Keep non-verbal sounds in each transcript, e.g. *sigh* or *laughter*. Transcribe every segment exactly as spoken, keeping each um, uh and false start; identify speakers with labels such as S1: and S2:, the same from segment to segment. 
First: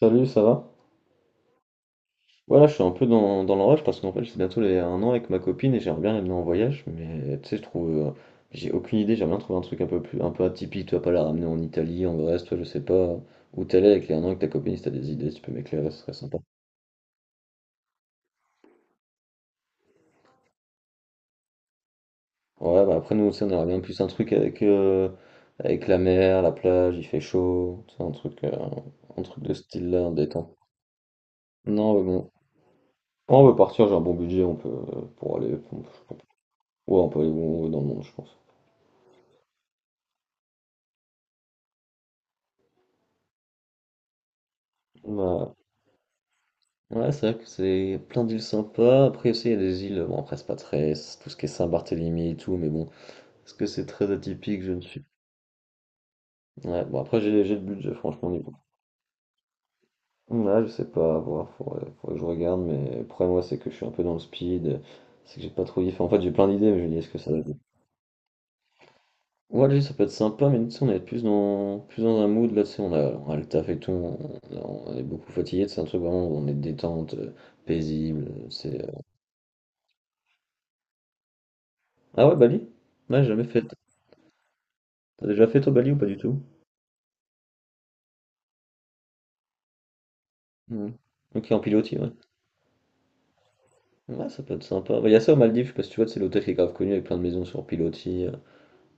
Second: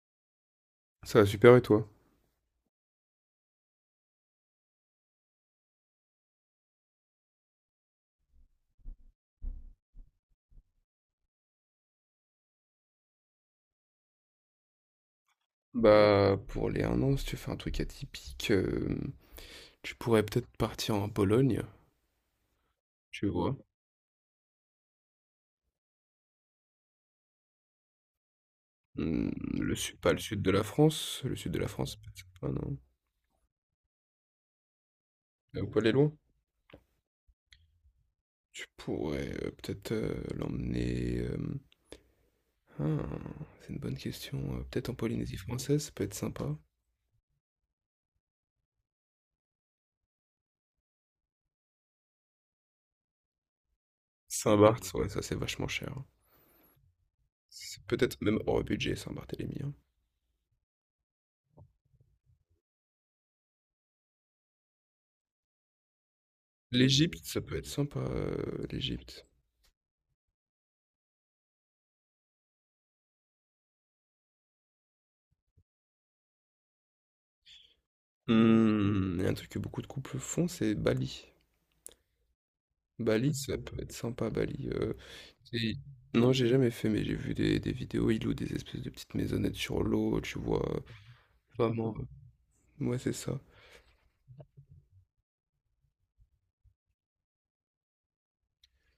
S1: Salut, ça va?
S2: Ça va super, et toi?
S1: Voilà, je suis un peu dans, dans le parce qu'en fait, c'est bientôt les un an avec ma copine et j'aimerais bien l'amener en voyage, mais tu sais, je trouve. Euh, j'ai aucune idée, j'aimerais bien trouver un truc un peu plus un peu atypique, tu vas pas la ramener en Italie, en Grèce, toi, je sais pas où t'es allé avec les un an avec ta copine, si t'as des idées, si tu peux m'éclairer, ce serait
S2: Bah,
S1: sympa.
S2: pour les un an, si tu fais un truc atypique, hem, tu pourrais peut-être partir en Pologne,
S1: Ouais, bah après, nous
S2: tu
S1: aussi, on
S2: vois?
S1: aimerait bien plus un truc avec, euh, avec la mer, la plage, il fait chaud, tu sais, un truc, euh, un
S2: Mmh,
S1: truc de
S2: le
S1: style
S2: sud,
S1: là,
S2: pas le sud de
S1: détente.
S2: la France, le sud de la
S1: Non,
S2: France
S1: mais
S2: peut-être
S1: bon.
S2: pas, non?
S1: On veut partir, j'ai un bon budget, on peut euh, pour aller.
S2: Elle peut
S1: on
S2: aller loin?
S1: peut- ouais, on peut aller où on veut dans le monde, je pense.
S2: Tu pourrais, heu, peut-être, heu, l'emmener, hem, hein, c'est une bonne question, heu, peut-être en Polynésie
S1: Bah
S2: française, ça peut être sympa.
S1: ouais, c'est vrai que c'est plein d'îles sympas. Après aussi, il y a des îles, bon après c'est pas très, c'est tout ce qui est Saint-Barthélemy et tout, mais bon, est-ce que c'est très atypique, je ne
S2: Saint-Barth,
S1: suis.
S2: ouais, ça, c'est vachement cher, hein.
S1: Ouais, bon après j'ai j'ai le
S2: C'est
S1: budget,
S2: peut-être
S1: franchement,
S2: même
S1: niveau.
S2: hors budget Saint-Barthélemy, hein.
S1: Ouais, je sais pas, à voir, faudrait, faudrait que je regarde, mais le problème, moi, c'est que je suis un peu dans le speed, c'est que j'ai pas trop d'idées. Enfin, en fait, j'ai plein d'idées, mais je me dis, est-ce que
S2: L'Égypte,
S1: ça va
S2: ça
S1: être...
S2: peut être sympa, heu, l'Égypte.
S1: Ouais, lui, ça peut être sympa, mais nous, tu sais, on est plus dans, plus dans un mood, là, tu sais, on a, on a le taf et tout, on, on est beaucoup fatigué, c'est un truc vraiment, où on est détente, euh, paisible, c'est... euh.
S2: Mmh, il y a un truc que beaucoup de couples font, c'est Bali.
S1: Ah ouais, Bali? Ouais, j'ai
S2: Bali,
S1: jamais
S2: ça
S1: fait.
S2: peut être sympa, Bali, heu,
S1: T'as déjà fait toi
S2: c'est
S1: Bali ou pas du
S2: non,
S1: tout?
S2: j'ai jamais fait, mais j'ai vu des des vidéos, ils louent des espèces de petites maisonnettes sur l'eau, tu vois,
S1: Mhm. Ok, en
S2: vraiment,
S1: pilotis, ouais.
S2: heu ouais, c'est ça.
S1: Ouais, ça peut être sympa. Bah, il y a ça aux Maldives, je sais pas si tu vois, c'est l'hôtel qui est grave connu avec plein de maisons sur pilotis, euh,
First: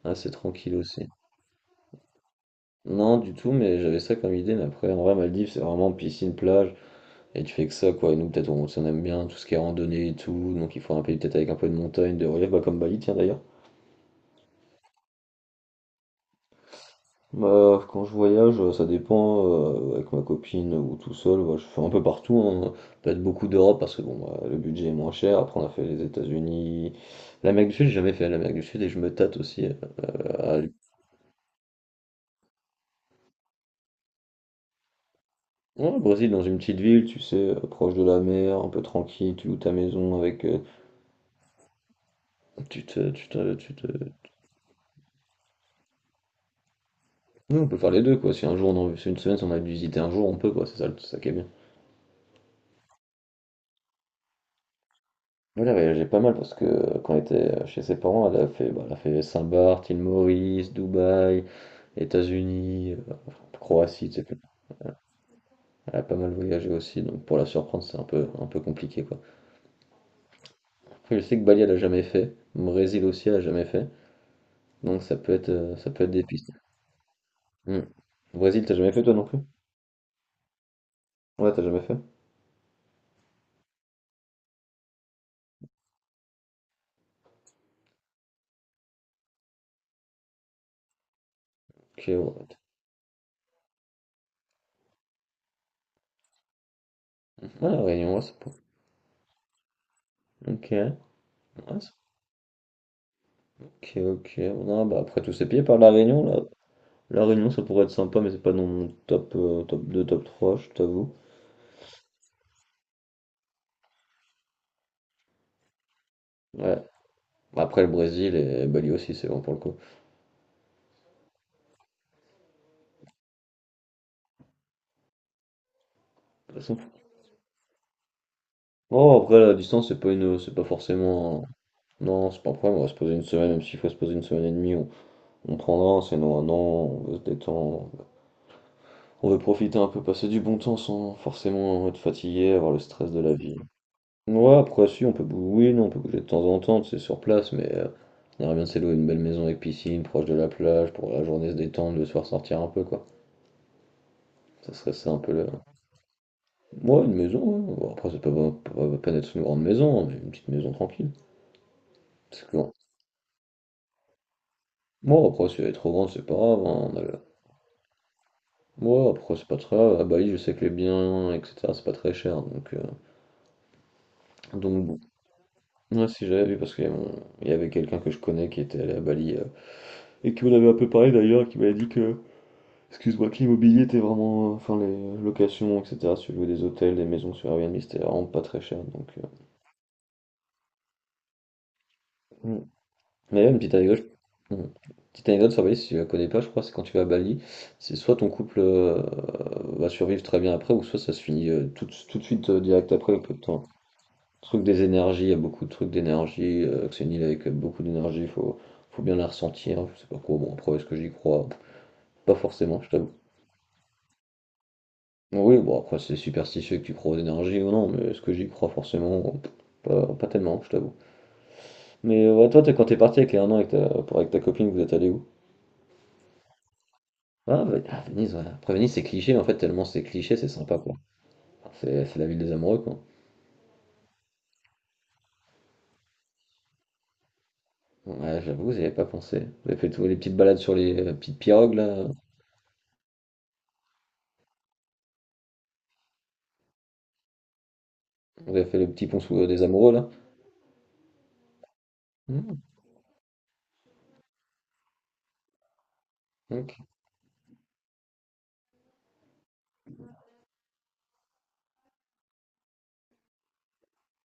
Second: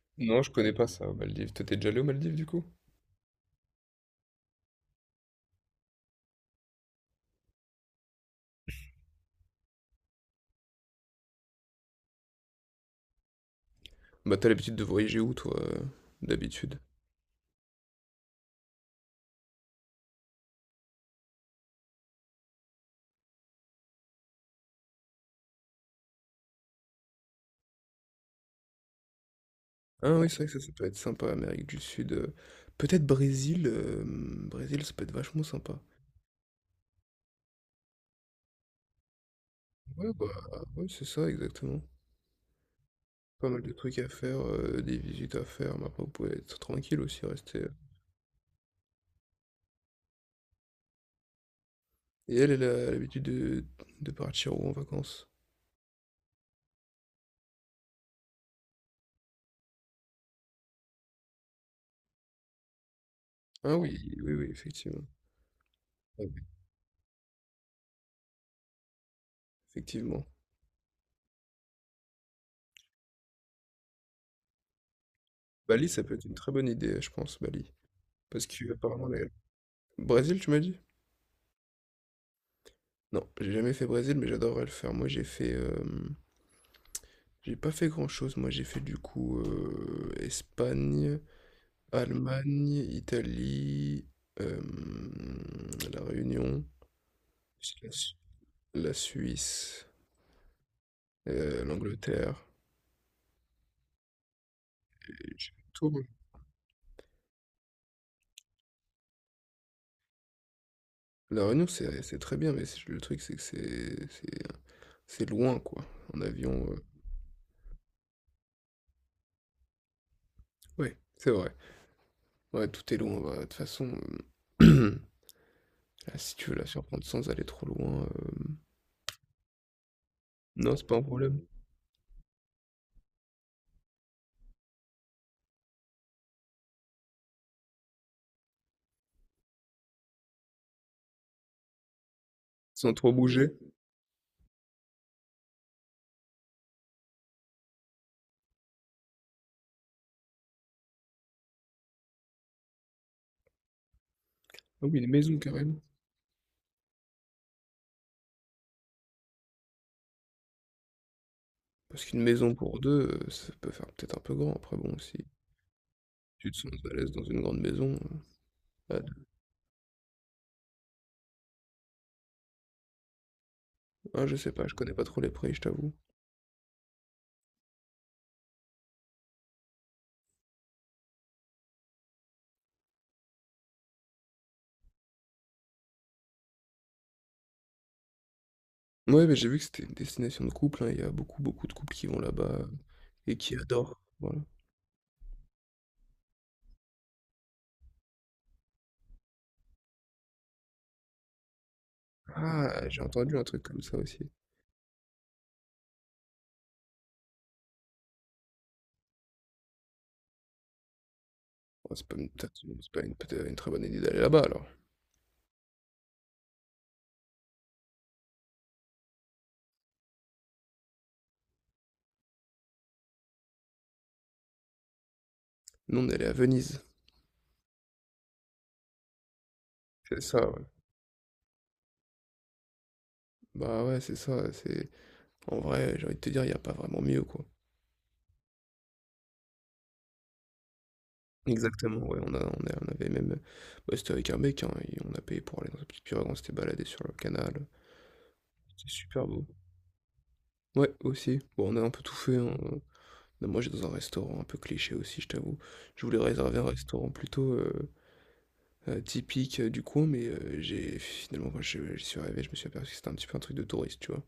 S1: assez
S2: Non, je connais
S1: tranquille
S2: pas
S1: aussi.
S2: ça, aux Maldives. Toi, tu déjà allé aux Maldives, du coup?
S1: Non, du tout, mais j'avais ça comme idée, mais après, en vrai, Maldives, c'est vraiment piscine, plage, et tu fais que ça, quoi. Et nous, peut-être, on, si on aime bien tout ce qui est randonnée et tout, donc il faut un pays peut-être avec un peu de montagne, de relief, bah, comme Bali, tiens d'ailleurs.
S2: Bah, t'as l'habitude de voyager où, toi, heu, d'habitude?
S1: Bah, quand je voyage, euh, ça dépend, euh, avec ma copine ou tout seul, bah, je fais un peu partout, hein. Peut-être beaucoup d'Europe parce que bon, bah, le budget est moins cher. Après, on a fait les États-Unis, l'Amérique du Sud, j'ai jamais fait l'Amérique du Sud et je me tâte aussi euh,
S2: Ah oui, c'est vrai que
S1: à...
S2: ça, ça
S1: aller-
S2: peut être sympa, Amérique du Sud, heu, peut-être Brésil, hem, Brésil, ça peut être vachement sympa.
S1: ouais, au Brésil, dans une petite ville, tu sais, euh, proche de la mer, un peu tranquille, tu loues ta
S2: Ouais,
S1: maison
S2: bah,
S1: avec, euh,
S2: ouais, c'est ça, exactement.
S1: tu te, tu
S2: Pas
S1: te,
S2: mal de
S1: tu te...
S2: trucs à
S1: Ouais,
S2: faire, heu, des visites à faire, mais après vous pouvez être tranquille aussi, rester. Euh.
S1: on peut faire les deux quoi. Si un jour, on a... si une semaine, si on a visité un jour, on peut quoi. C'est ça, le- c'est ça qui est bien.
S2: Et elle, elle a l'habitude de de partir où en vacances?
S1: Oui, elle a voyagé pas mal parce que euh, quand elle était euh, chez ses parents, elle a fait, bah, elle a fait Saint-Barth, île Maurice, Dubaï, États-Unis, euh,
S2: Ah oui,
S1: Croatie,
S2: oui,
S1: et cetera.
S2: oui, effectivement.
S1: Elle a pas
S2: Ah oui,
S1: mal voyagé aussi, donc pour la surprendre, c'est un peu, un peu compliqué quoi.
S2: effectivement.
S1: Après, je sais que Bali, elle a jamais fait. Brésil aussi, elle a jamais fait. Donc ça peut être, euh,
S2: Bali,
S1: ça
S2: ça
S1: peut être
S2: peut
S1: des
S2: être une
S1: pistes.
S2: très bonne idée, je pense, Bali.
S1: Hmm.
S2: Parce
S1: Brésil, t'as jamais fait
S2: qu'apparemment
S1: toi non
S2: les
S1: plus?
S2: Brésil, tu m'as dit?
S1: Ouais, t'as jamais fait?
S2: Non, j'ai jamais fait Brésil, mais j'adorerais le faire. Moi, j'ai fait, hem, j'ai pas fait grand-chose. Moi, j'ai fait du coup, heu, Espagne,
S1: Ok, ouais.
S2: Allemagne, Italie, hem, La Réunion,
S1: Ah, la
S2: la Su
S1: Réunion, ouais, c'est pas...
S2: la Suisse,
S1: Ok, ouais,
S2: heu,
S1: c'est-
S2: l'Angleterre,
S1: ok, ok. Non, bah après tous
S2: et
S1: ces
S2: je
S1: pays, par la
S2: tourne.
S1: Réunion, là, la Réunion, ça pourrait être sympa, mais c'est pas dans mon top, euh, top deux, top trois, je t'avoue.
S2: La Réunion, c'est c'est très bien, mais c'est le truc, c'est que c'est c'est c'est loin, quoi. En avion, heu,
S1: Ouais. Après, le Brésil et Bali aussi, c'est bon pour le coup.
S2: ouais, c'est vrai. Ouais, tout est loin, bah, de toute façon, hem, *clears throat* ah, si tu
S1: De
S2: veux
S1: toute
S2: la
S1: façon,
S2: surprendre sans aller trop loin, hem,
S1: oh, après, la distance, c'est pas une, c'est pas
S2: non, c'est pas un problème.
S1: forcément. Non, c'est pas un problème, on va se poser une semaine, même s'il faut se poser une semaine et demie, on, on prendra, sinon un an, on veut se détendre, on veut profiter un peu, passer du bon temps sans forcément être fatigué, avoir le
S2: Sans
S1: stress
S2: trop
S1: de la vie.
S2: bouger.
S1: Ouais, après, si, on peut bouger oui, non, on peut bouger de temps en temps, tu sais, sur place, mais heu, on aimerait bien se louer une belle maison avec piscine, proche de la plage, pour la journée se détendre, le soir sortir un peu, quoi. Ça
S2: Ah
S1: serait
S2: oui, une
S1: ça un peu
S2: maison,
S1: le
S2: carrément.
S1: moi une maison, ouais, bon, après, c'est pas pas pas la d'être une grande maison, hein, mais une petite maison tranquille.
S2: Parce qu'une
S1: Parce
S2: maison
S1: que
S2: pour deux, heu, ça peut faire peut-être un peu grand. Après bon, si
S1: moi, après, si elle est trop grande, c'est pas
S2: tu te
S1: grave,
S2: sens
S1: hein,
S2: à
S1: on a
S2: l'aise
S1: le
S2: dans une grande maison, heu, ah,
S1: ouais, après, c'est pas très grave. À Bali, je sais que les biens, et cetera, c'est pas très cher, donc heu,
S2: ah, je sais pas, je
S1: donc
S2: connais
S1: bon.
S2: pas trop les prix, je t'avoue.
S1: Ouais, si, j'avais vu, parce qu'il y a mon il y avait quelqu'un que je connais qui était allé à Bali, heu, et qui m'en avait un peu parlé, d'ailleurs, qui m'avait dit que excuse-moi, que l'immobilier était vraiment, euh, enfin les locations, et cetera. Si tu louais des hôtels, des maisons sur Airbnb, c'était vraiment pas très cher. Donc,
S2: Ouais, mais j'ai vu que c'était une destination de couple, hein, il y a beaucoup, beaucoup de couples qui vont
S1: euh, mm.
S2: là-bas, heu, et
S1: Mais
S2: qui
S1: une petite
S2: adorent,
S1: anecdote,
S2: voilà.
S1: mm. petite anecdote sur Bali, si tu la connais pas, je crois, c'est quand tu vas à Bali, c'est soit ton couple euh, va survivre très bien après, ou soit ça se finit euh, tout, tout de suite euh,
S2: Ah!
S1: direct
S2: J'ai
S1: après, peu
S2: entendu
S1: de
S2: un truc
S1: temps.
S2: comme ça aussi.
S1: Truc des énergies, il y a beaucoup de trucs d'énergie. euh, que c'est une île avec beaucoup d'énergie, faut, faut bien la ressentir. Je sais pas quoi. Bon, après, est-ce que j'y crois?
S2: Oh, c'est pas une
S1: Pas
S2: peut-être
S1: forcément, je
S2: c'est pas
S1: t'avoue.
S2: une peut-être une très bonne idée d'aller là-bas alors.
S1: Oui, bon après c'est superstitieux que tu crois aux énergies ou non, mais est-ce que j'y crois forcément? Pff, Pas, pas tellement, je t'avoue. Mais euh, ouais, toi, t'es- quand t'es parti avec les un an avec ta, pour- avec ta copine, vous êtes allé où?
S2: Nous, on est allé à Venise.
S1: Ah, Ve- ah, Venise, ouais. Après Venise, c'est cliché, mais en fait, tellement c'est
S2: C'est
S1: cliché,
S2: ça,
S1: c'est
S2: ouais.
S1: sympa, quoi. C'est c'est la ville des amoureux, quoi.
S2: Bah, ouais, c'est ça, c'est en vrai, j'ai envie de te dire, il y a pas vraiment mieux, quoi.
S1: Ouais, j'avoue, j'y avais pas pensé. Vous avez fait toutes les petites balades sur les euh, petites pirogues,
S2: Exactement,
S1: là.
S2: ouais, on a on a on avait même, bah, c'était avec un mec, hein, et on a payé pour aller dans une petite pirogue, on s'était baladé sur le canal,
S1: Vous avez fait
S2: c'était
S1: le petit pont
S2: super
S1: sous,
S2: beau.
S1: euh, des amoureux, là.
S2: Ouais, aussi. Bon, on a un peu tout fait, hein.
S1: Mhm.
S2: Non, moi, j'étais dans un restaurant un peu cliché aussi, je t'avoue. Je voulais réserver un
S1: Ok.
S2: restaurant plutôt euh, euh, typique euh, du coin, mais euh, j'ai finalement, quand je- j'y suis arrivé, je me suis aperçu que c'était un petit peu un truc de touriste, tu vois.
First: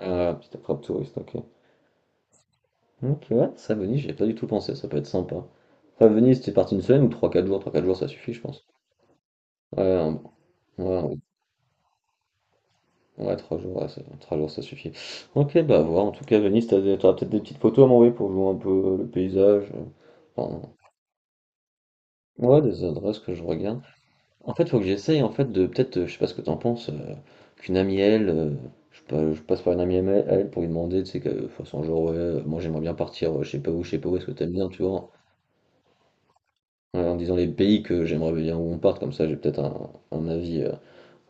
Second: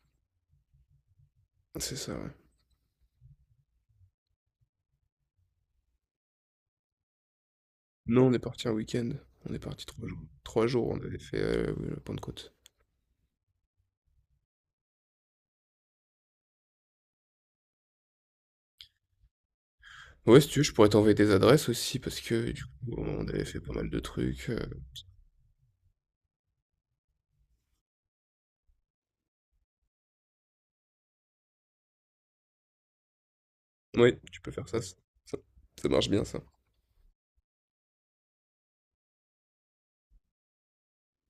S1: Ah, petite attrape touriste, ok.
S2: C'est ça, ouais.
S1: Ok, ouais, ça, Venise, j'y ai pas du tout pensé, ça peut être sympa. Enfin, Venise, t'es parti une semaine ou trois quatre jours? Trois quatre jours, ça
S2: Non, on
S1: suffit,
S2: est
S1: je pense.
S2: parti un week-end. On est
S1: Ouais,
S2: parti trois jours.
S1: un-
S2: Trois jours, on
S1: ouais,
S2: avait fait euh, oui, la Pentecôte.
S1: un- ouais, trois jours, ouais, ça, trois jours, ça suffit. Ok, bah à voir. En tout cas, Venise, t'as des- t'auras peut-être des petites photos à m'envoyer pour jouer un peu euh, le paysage. Euh,
S2: Ouais, si tu
S1: enfin,
S2: veux, je pourrais t'envoyer des adresses aussi, parce que
S1: ouais,
S2: du
S1: des
S2: coup,
S1: adresses
S2: on
S1: que je
S2: avait fait pas
S1: regarde.
S2: mal de trucs.
S1: En
S2: euh.
S1: fait, faut que j'essaye, en fait, de peut-être, euh, je sais pas ce que t'en penses, euh, qu'une amie, elle, euh, je, pa- je passe par une amie à elle à elle pour lui demander, tu sais, que, de toute façon, genre, ouais, euh, moi j'aimerais bien partir, euh, je sais pas où, je sais pas où,
S2: Ouais,
S1: est-ce que
S2: tu peux
S1: t'aimes
S2: faire
S1: bien,
S2: ça.
S1: tu
S2: c-
S1: vois,
S2: Ça, ça marche bien, ça.
S1: ouais, en disant les pays que j'aimerais bien où on parte, comme ça, j'ai peut-être un, un avis, euh,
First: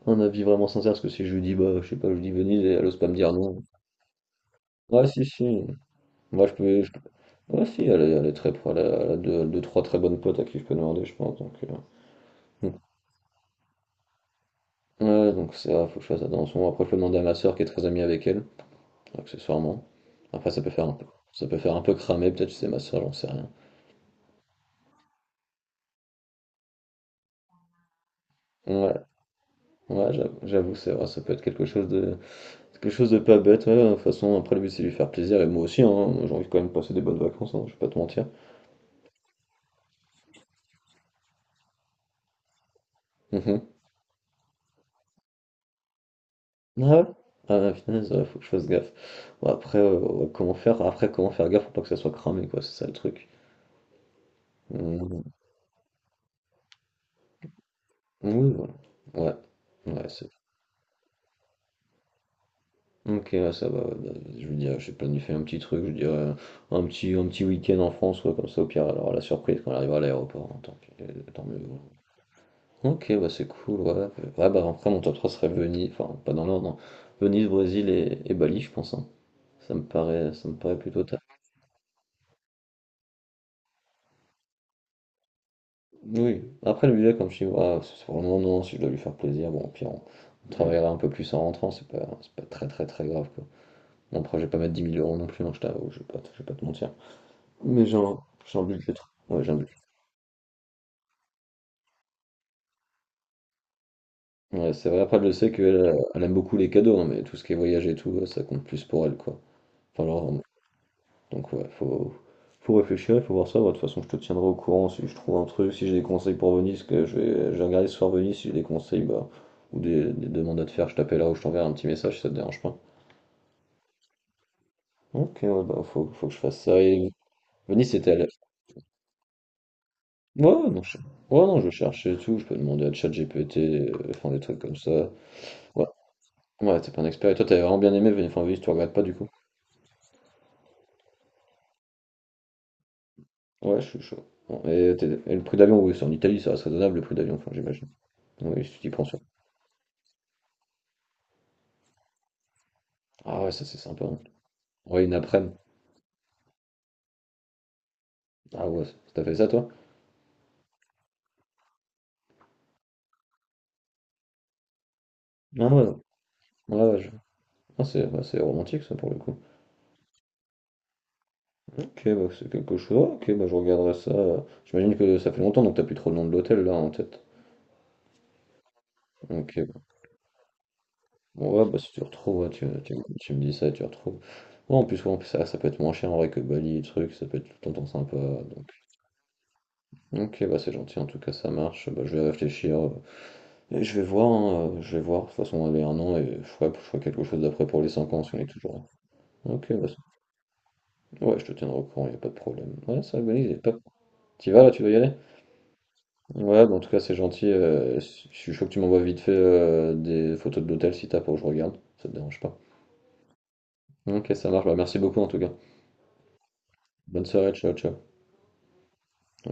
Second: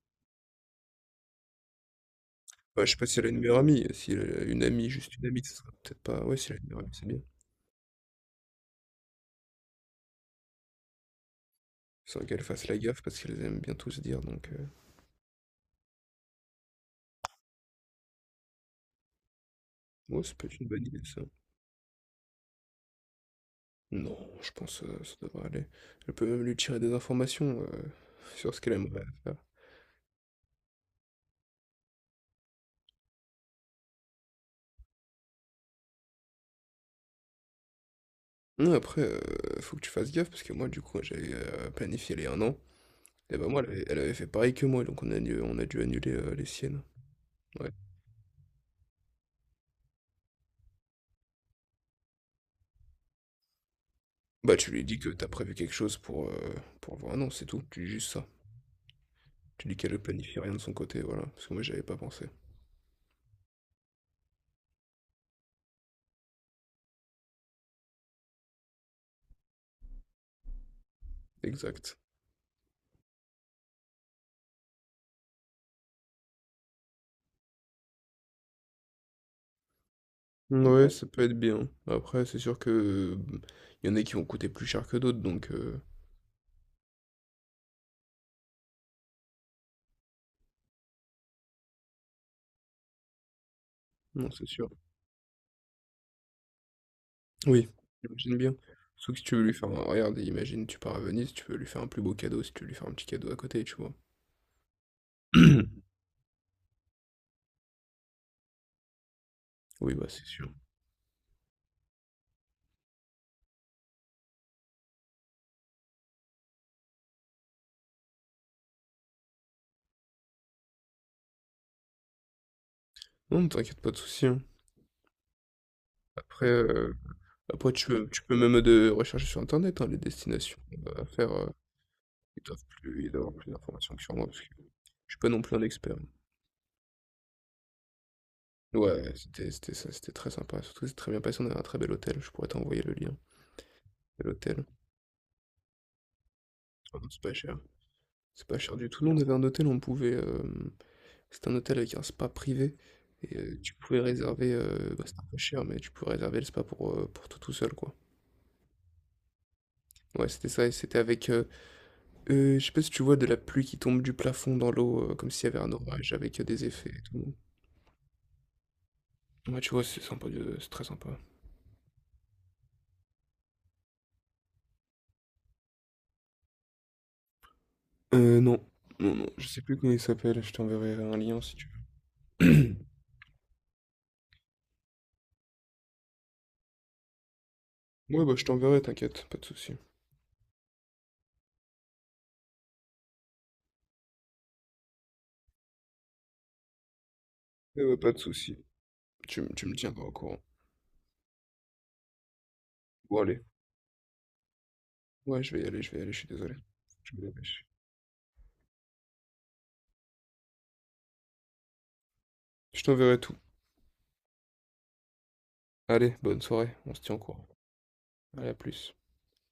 S1: un avis vraiment sincère, parce que si je lui dis, bah, je sais pas, je lui dis Venise,
S2: Ouais,
S1: elle
S2: je sais
S1: ose
S2: pas
S1: pas me
S2: si elle a
S1: dire
S2: une meilleure
S1: non.
S2: amie. Si elle a une amie,
S1: Ah
S2: juste
S1: si
S2: une amie,
S1: si,
S2: ce serait peut-être pas. Ouais,
S1: moi
S2: si
S1: je
S2: elle a une meilleure
S1: peux...
S2: amie,
S1: je-
S2: c'est bien.
S1: Ah si, elle est, elle est très pro, elle a, elle a deux, deux, trois très bonnes potes à qui je peux demander, je pense. Donc, euh,
S2: Sans qu'elles fassent la
S1: donc-
S2: gaffe parce qu'elles aiment bien tout se dire, donc heu,
S1: ouais, donc ça, faut que je fasse attention. Après, je peux demander à ma soeur qui est très amie avec elle, accessoirement.
S2: ouais, ça peut
S1: Après,
S2: être
S1: ça
S2: une
S1: peut
S2: bonne
S1: faire un
S2: idée
S1: peu,
S2: ça.
S1: ça peut faire un peu cramer, peut-être c'est ma soeur, j'en sais rien.
S2: Non, je pense, heu, ça devrait aller. Elle peut même lui tirer des informations, heu, sur ce qu'elle
S1: Ouais,
S2: aimerait faire.
S1: ouais, j'avoue, j'avoue, c'est vrai, ça peut être quelque chose de, quelque chose de pas bête. Ouais, de toute façon, après le but c'est lui faire plaisir et moi aussi, hein, moi, j'ai envie quand même de passer des bonnes vacances, hein, je vais pas te mentir.
S2: Non, après, heu, faut que tu fasses gaffe parce que moi, du coup, j'avais, heu, planifié les un an, et bah, moi,
S1: Mhm.
S2: elle avait elle avait fait pareil que moi, donc on a dû on a dû annuler, heu, les
S1: Ah
S2: siennes.
S1: ouais? Ah la
S2: Ouais.
S1: punaise, ouais, faut que je fasse gaffe. Bon, après, euh, ouais, comment faire? Après, comment faire gaffe pour pas que ça soit cramé, quoi, c'est ça le truc.
S2: Bah, tu lui dis que
S1: Mhm.
S2: t'as prévu quelque chose pour, heu, pour avoir un an, c'est tout. Tu dis juste ça.
S1: Oui, voilà.
S2: Tu dis qu'elle
S1: Ouais,
S2: ne
S1: ouais, c'est.
S2: planifie rien de son côté, voilà, parce que moi, j'avais pas pensé.
S1: Ok, ouais, ça va. Ouais, bah, je veux dire, j'ai planifié un petit truc, je dirais un petit, un petit week-end en France, ouais, comme ça, au pire, elle aura la surprise quand elle arrivera à l'aéroport, hein, tant pis, euh, tant mieux. Ouais.
S2: Exact.
S1: Ok, bah c'est cool, ouais. Euh, Ouais, bah après, mon top trois serait Venise, enfin, pas dans l'ordre, hein. Venise, Brésil et, et Bali, je pense, hein. Ça me paraît, ça me paraît
S2: Ouais,
S1: plutôt.
S2: ça peut être bien. Après, c'est sûr que, mmh, il y en a qui vont coûter plus cher que d'autres, donc heu,
S1: Oui, après le budget, comme je dis, voilà, c'est vraiment non, si je dois lui faire plaisir, bon, au pire, on, on travaillera un peu plus en rentrant, c'est pas, c'est pas, très très très grave quoi. Bon,
S2: non,
S1: après, je
S2: c'est
S1: vais pas
S2: sûr.
S1: mettre dix mille euros non plus, non je t'avoue, je vais pas, te- je vais pas te mentir.
S2: Oui,
S1: Mais j'ai un,
S2: j'imagine bien.
S1: j'ai un budget.
S2: Sauf que si tu veux
S1: Ouais, j'ai
S2: lui
S1: un
S2: faire
S1: budget.
S2: un, regarde, imagine, tu pars à Venise, tu veux lui faire un plus beau cadeau, si tu veux lui faire un petit cadeau à côté, tu vois?
S1: Ouais, c'est vrai, après, je sais qu'elle
S2: *clears throat*
S1: elle aime beaucoup les cadeaux, hein, mais tout ce qui est voyage et tout, ça compte plus pour elle quoi.
S2: Oui,
S1: Enfin,
S2: bah, c'est
S1: genre,
S2: sûr.
S1: donc ouais, faut, faut réfléchir, il faut voir ça. Bah, de toute façon, je te tiendrai au courant si je trouve un truc, si j'ai des conseils pour Venise, que je vais, je vais regarder ce soir Venise, si j'ai des conseils bah, ou des, des demandes à te faire, je t'appellerai ou je t'enverrai un petit message si ça te dérange pas.
S2: Non, ne t'inquiète, pas de souci, hein.
S1: Ok, ouais, bah faut, faut que je
S2: Après,
S1: fasse ça.
S2: heu,
S1: Et
S2: après tu
S1: Venise,
S2: peux
S1: c'était à
S2: tu
S1: la...
S2: peux même, de rechercher sur internet, hein, les destinations,
S1: Ouais, non, je...
S2: heu,
S1: ouais,
S2: à faire, heu,
S1: non, je cherchais et tout,
S2: ils
S1: je peux
S2: doivent
S1: demander à
S2: plus ils doivent avoir plus
S1: ChatGPT, euh,
S2: d'informations que sur moi,
S1: enfin
S2: parce
S1: des
S2: que
S1: trucs comme ça.
S2: je suis pas non plus un
S1: Ouais,
S2: expert.
S1: ouais, t'es pas un expert. Et toi, t'avais vraiment bien aimé Venise, enfin, Venise, tu regrettes pas
S2: Ouais,
S1: du coup?
S2: c'était c'était ça, c'était très sympa, surtout c'est très bien passé, on avait un très bel hôtel, je pourrais t'envoyer le lien.
S1: Ouais, je suis
S2: Et
S1: chaud. Bon,
S2: l'hôtel.
S1: et, t'es- et le prix d'avion, oui, c'est en Italie, ça reste raisonnable
S2: Ah
S1: le
S2: non,
S1: prix
S2: c'est pas
S1: d'avion, enfin,
S2: cher.
S1: j'imagine.
S2: C'est pas
S1: Oui,
S2: cher
S1: si tu
S2: du
S1: y
S2: tout. Nous,
S1: penses.
S2: on avait un hôtel où on pouvait. euh, c'était un hôtel avec un spa privé. Et
S1: Ah ouais,
S2: euh,
S1: ça
S2: tu
S1: c'est
S2: pouvais
S1: sympa. Hein.
S2: réserver. euh, bah,
S1: Ouais, une
S2: c'était un peu
S1: après-midi.
S2: cher, mais tu pouvais réserver le spa pour, euh, pour toi tout seul, quoi.
S1: Ah ouais, t'as fait ça toi?
S2: Ouais, c'était ça. Et c'était avec. euh, euh, je sais pas si tu vois de la pluie qui tombe du plafond dans l'eau, euh, comme s'il y avait
S1: Ah
S2: un
S1: ouais, non.
S2: orage avec euh, des
S1: Ouais,
S2: effets
S1: ouais,
S2: et
S1: je-
S2: tout.
S1: ah, c'est bah, c'est romantique ça pour le coup.
S2: Ouais, tu vois, c'est sympa. de- C'est très sympa.
S1: Ok, bah, c'est quelque chose. Ah, Ok, bah, je regarderai ça. J'imagine que ça fait longtemps donc t'as plus trop le nom de l'hôtel là en tête.
S2: Euh, non. Non, non, je sais plus
S1: Ok,
S2: comment il s'appelle. Je t'enverrai un lien si
S1: bon,
S2: tu
S1: ouais, bah si tu retrouves, ouais, tu,
S2: veux. *clears throat*
S1: tu- tu me dis ça et tu retrouves. Ouais, en plus, ouais, en plus ça, ça peut être moins cher en vrai que Bali truc ça peut être tout le temps sympa.
S2: Ouais, bah, je
S1: Donc...
S2: t'enverrai, t'inquiète. Pas de souci.
S1: Ok, bah c'est gentil en tout cas, ça marche. Bah, je vais réfléchir euh, et je vais voir, hein, euh, je vais voir. De toute façon, on avait un an et je ferai, je ferai quelque chose d'après pour
S2: Ouais,
S1: les
S2: ouais, pas
S1: cinq
S2: de
S1: ans si on est
S2: souci.
S1: toujours
S2: Tu, m-
S1: là.
S2: tu
S1: Ok,
S2: me
S1: bah,
S2: tiendras au courant.
S1: ouais, je te tiendrai au courant, y a pas de problème. Ouais, c'est
S2: Bon,
S1: vrai, bonne
S2: allez.
S1: idée. Top. T'y vas là, tu dois y aller?
S2: Ouais, je vais y aller, je vais y aller, je suis désolé.
S1: Ouais, bon, en tout cas, c'est
S2: Je me
S1: gentil.
S2: dépêche.
S1: euh, si- je suis chaud que tu m'envoies vite fait euh, des photos de l'hôtel si t'as pour que je regarde. Ça te dérange pas.
S2: Je t'enverrai tout.
S1: Ok, ça marche. Bah, merci beaucoup en tout cas.
S2: Allez, bonne soirée, on se tient au
S1: Bonne
S2: courant.
S1: soirée, ciao, ciao.
S2: Allez, à plus.